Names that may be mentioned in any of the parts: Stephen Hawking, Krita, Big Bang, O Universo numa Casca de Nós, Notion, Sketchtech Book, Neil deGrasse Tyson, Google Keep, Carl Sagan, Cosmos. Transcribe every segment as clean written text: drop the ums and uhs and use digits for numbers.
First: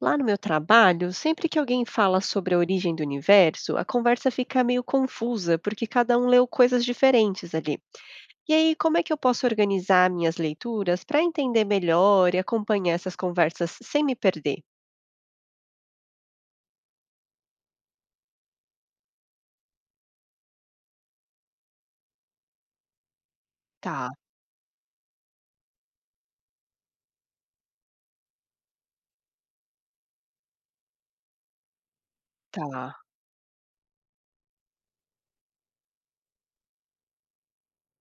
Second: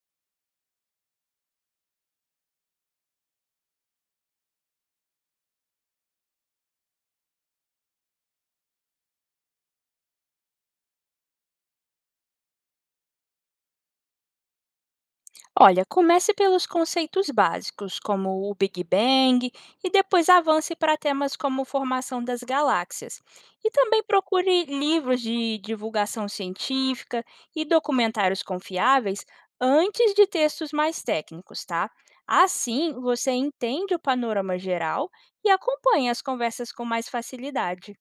Lá no meu trabalho, sempre que alguém fala sobre a origem do universo, a conversa fica meio confusa, porque cada um leu coisas diferentes ali. E aí, como é que eu posso organizar minhas leituras para entender melhor e acompanhar essas conversas sem me perder? Olha, comece pelos conceitos básicos, como o Big Bang, e depois avance para temas como formação das galáxias. E também Tá, procure livros de divulgação científica e documentários confiáveis antes de textos mais técnicos, tá? Assim, tá. você entende o panorama geral e acompanha as conversas com mais facilidade.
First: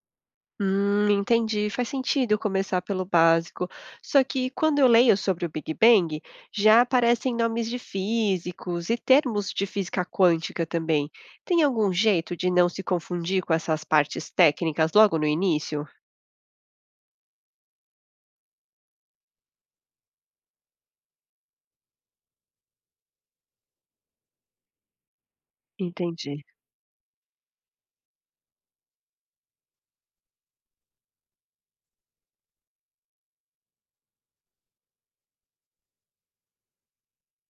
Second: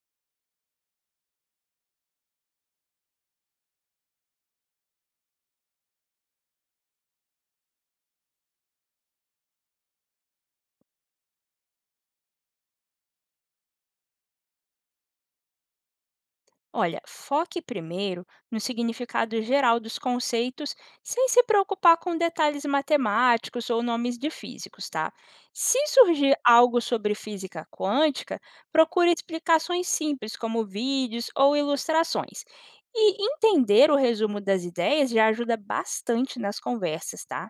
Entendi. Faz sentido começar pelo básico. Só que quando eu leio sobre o Big Bang, já aparecem nomes de físicos e termos de física quântica também. Tem algum jeito de não se confundir com essas partes técnicas logo no início? Olha, foque primeiro no significado geral dos conceitos, sem se preocupar com detalhes matemáticos ou nomes de físicos, tá? Se surgir Entendi. algo sobre física quântica, procure explicações simples, como vídeos ou ilustrações. E entender o resumo das ideias já ajuda bastante nas conversas, tá?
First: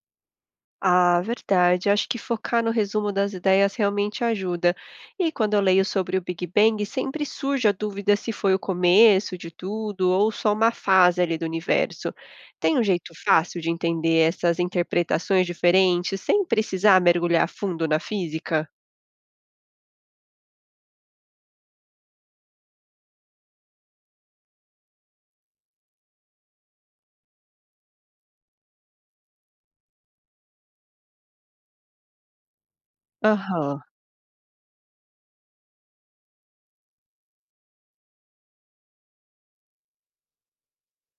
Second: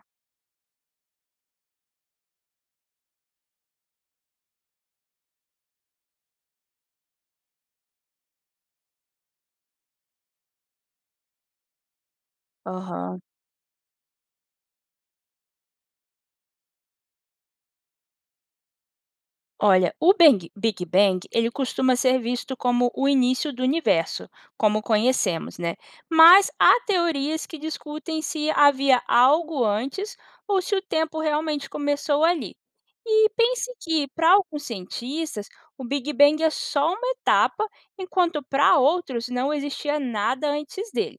Ah, verdade. Acho que focar no resumo das ideias realmente ajuda. E quando eu leio sobre o Big Bang, sempre surge a dúvida se foi o começo de tudo ou só uma fase ali do universo. Tem um jeito Aham. fácil de entender essas interpretações diferentes sem precisar mergulhar fundo na física? Olha, o Big Bang, ele costuma ser visto como o início do universo, como conhecemos, né? Mas há teorias que discutem se havia algo antes ou se o tempo realmente começou ali. E pense Aham. que, para alguns cientistas, o Big Bang é só uma etapa, enquanto para outros não existia nada antes dele.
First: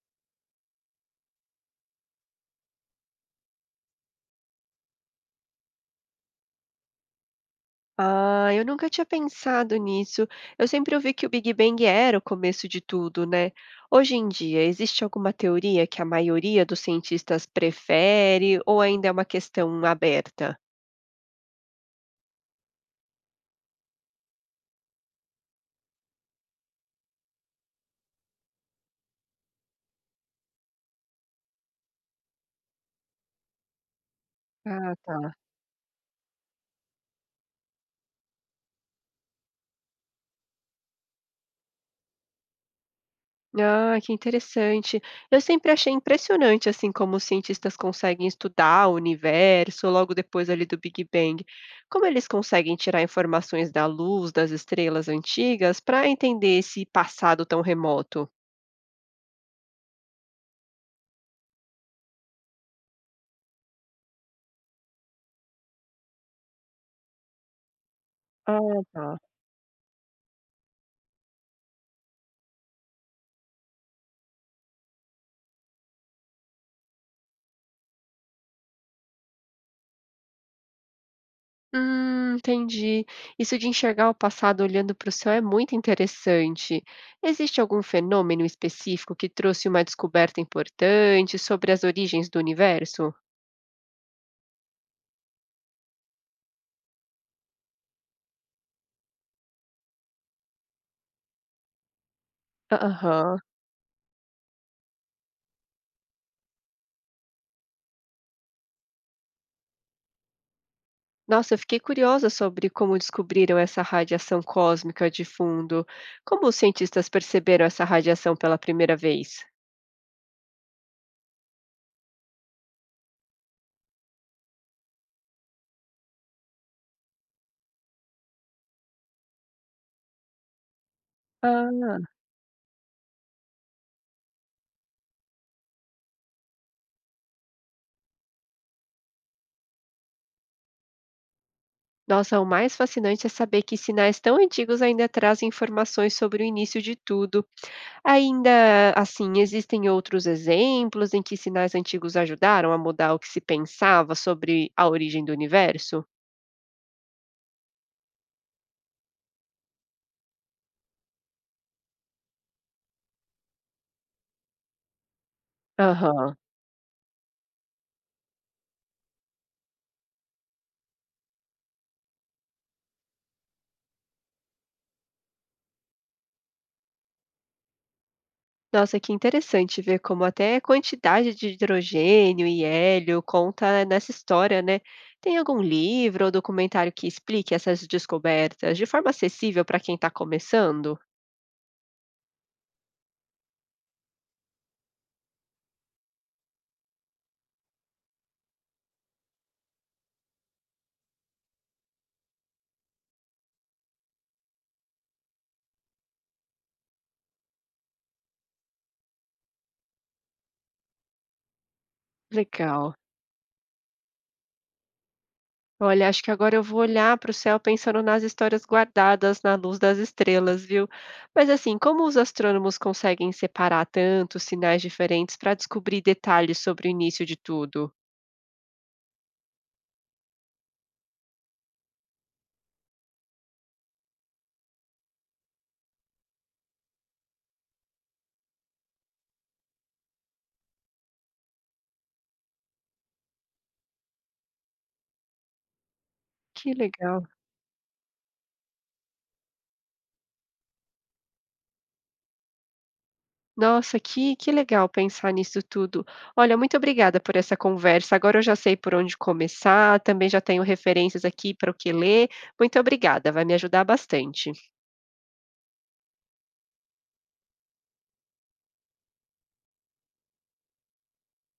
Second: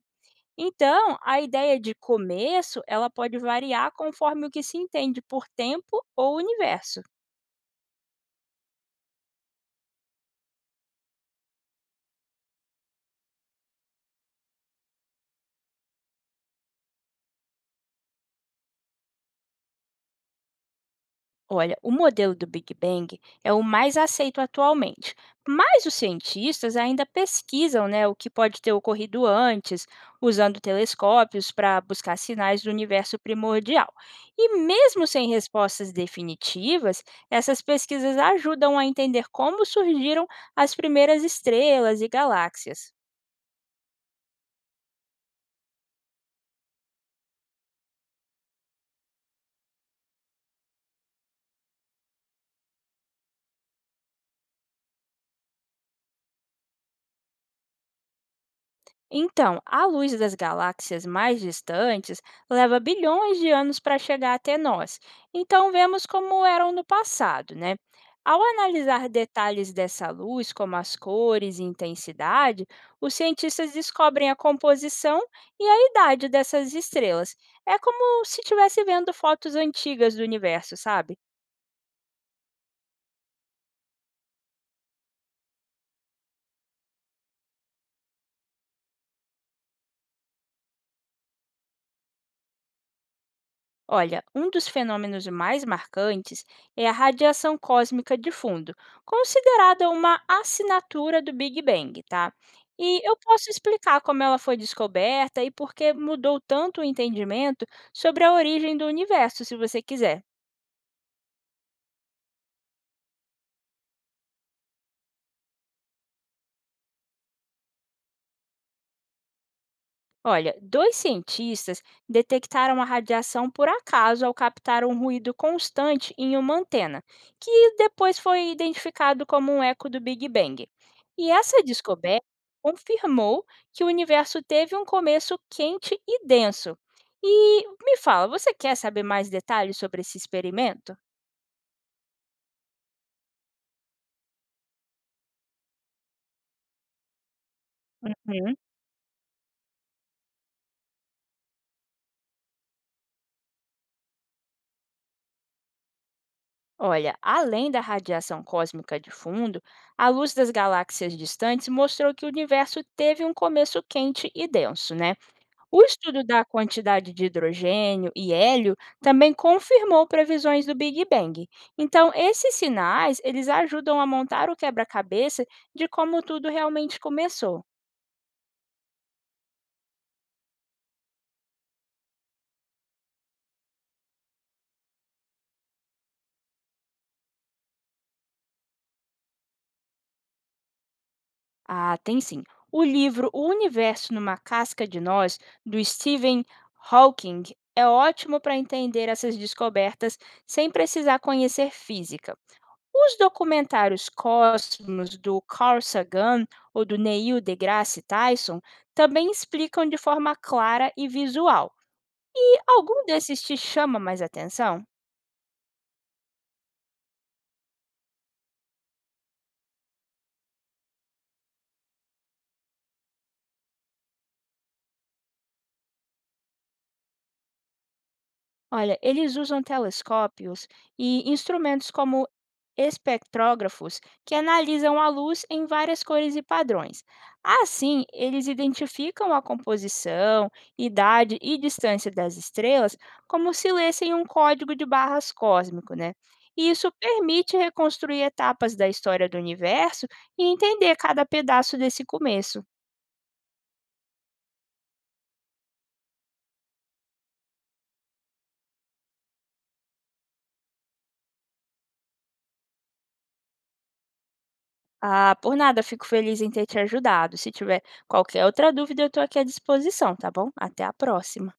Então, a ideia de começo, ela pode variar conforme o que se entende por tempo ou universo. Ah, eu nunca tinha pensado nisso. Eu sempre ouvi que o Big Bang era o começo de tudo, né? Hoje em dia, existe alguma teoria que a maioria dos cientistas prefere ou ainda é uma questão aberta? Olha, o modelo do Big Bang é o mais aceito atualmente, mas os cientistas ainda pesquisam, né, o que pode ter ocorrido antes, usando telescópios para buscar sinais do universo primordial. E Ah, mesmo sem tá. respostas definitivas, essas pesquisas ajudam a entender como surgiram as primeiras estrelas e galáxias. Ah, que interessante. Eu sempre achei impressionante assim como os cientistas conseguem estudar o universo logo depois ali do Big Bang. Como eles conseguem tirar informações da luz das estrelas antigas para entender esse passado tão remoto? Então, a luz das galáxias mais distantes leva bilhões de anos para chegar até nós. Então, vemos como eram no passado, né? Ao Ah, analisar tá. detalhes dessa luz, como as cores e intensidade, os cientistas descobrem a composição e a idade dessas estrelas. É como se estivesse vendo fotos antigas do universo, sabe? Entendi. Isso de enxergar o passado olhando para o céu é muito interessante. Existe algum fenômeno específico que trouxe uma descoberta importante sobre as origens do universo? Olha, um dos fenômenos mais marcantes é a radiação cósmica de fundo, considerada uma assinatura do Big Bang, tá? E eu Aham. posso explicar como ela foi descoberta e por que mudou tanto o entendimento sobre a origem do universo, se você quiser. Nossa, eu fiquei curiosa sobre como descobriram essa radiação cósmica de fundo. Como os cientistas perceberam essa radiação pela primeira vez? Olha, dois cientistas detectaram a radiação por acaso ao captar um ruído constante em uma antena, que depois foi identificado como um eco do Big Bang. E essa Ah. descoberta confirmou que o universo teve um começo quente e denso. E me fala, você quer saber mais detalhes sobre esse experimento? Nossa, o mais fascinante é saber que sinais tão antigos ainda trazem informações sobre o início de tudo. Uhum. Ainda assim, existem outros exemplos em que sinais antigos ajudaram a mudar o que se pensava sobre a origem do universo? Olha, além da radiação cósmica de fundo, a luz das galáxias distantes mostrou que o universo teve um começo quente e denso, né? O estudo Aham. da quantidade de hidrogênio e hélio também confirmou previsões do Big Bang. Então, esses sinais, eles ajudam a montar o quebra-cabeça de como tudo realmente começou. Nossa, que interessante ver como até a quantidade de hidrogênio e hélio conta nessa história, né? Tem algum livro ou documentário que explique essas descobertas de forma acessível para quem está começando? Ah, tem sim. O livro O Universo numa Casca de Nós, do Stephen Hawking, é ótimo para entender essas descobertas sem precisar conhecer física. Os documentários Cosmos, do Carl Sagan ou do Neil deGrasse Tyson também explicam de forma clara e visual. E Legal. algum desses te chama mais atenção? Olha, acho que agora eu vou olhar para o céu pensando nas histórias guardadas na luz das estrelas, viu? Mas assim, como os astrônomos conseguem separar tantos sinais diferentes para descobrir detalhes sobre o início de tudo? Olha, eles usam telescópios e instrumentos como espectrógrafos que analisam a luz em várias cores e padrões. Assim, eles identificam a composição, idade e distância das estrelas como se lessem um código de barras cósmico, né? E Que isso legal. permite reconstruir etapas da história do universo e entender cada pedaço desse começo. Nossa, que legal pensar nisso tudo. Olha, muito obrigada por essa conversa. Agora eu já sei por onde começar, também já tenho referências aqui para o que ler. Muito obrigada, vai me ajudar bastante. Ah, por nada, fico feliz em ter te ajudado. Se tiver qualquer outra dúvida, eu estou aqui à disposição, tá bom? Até a próxima.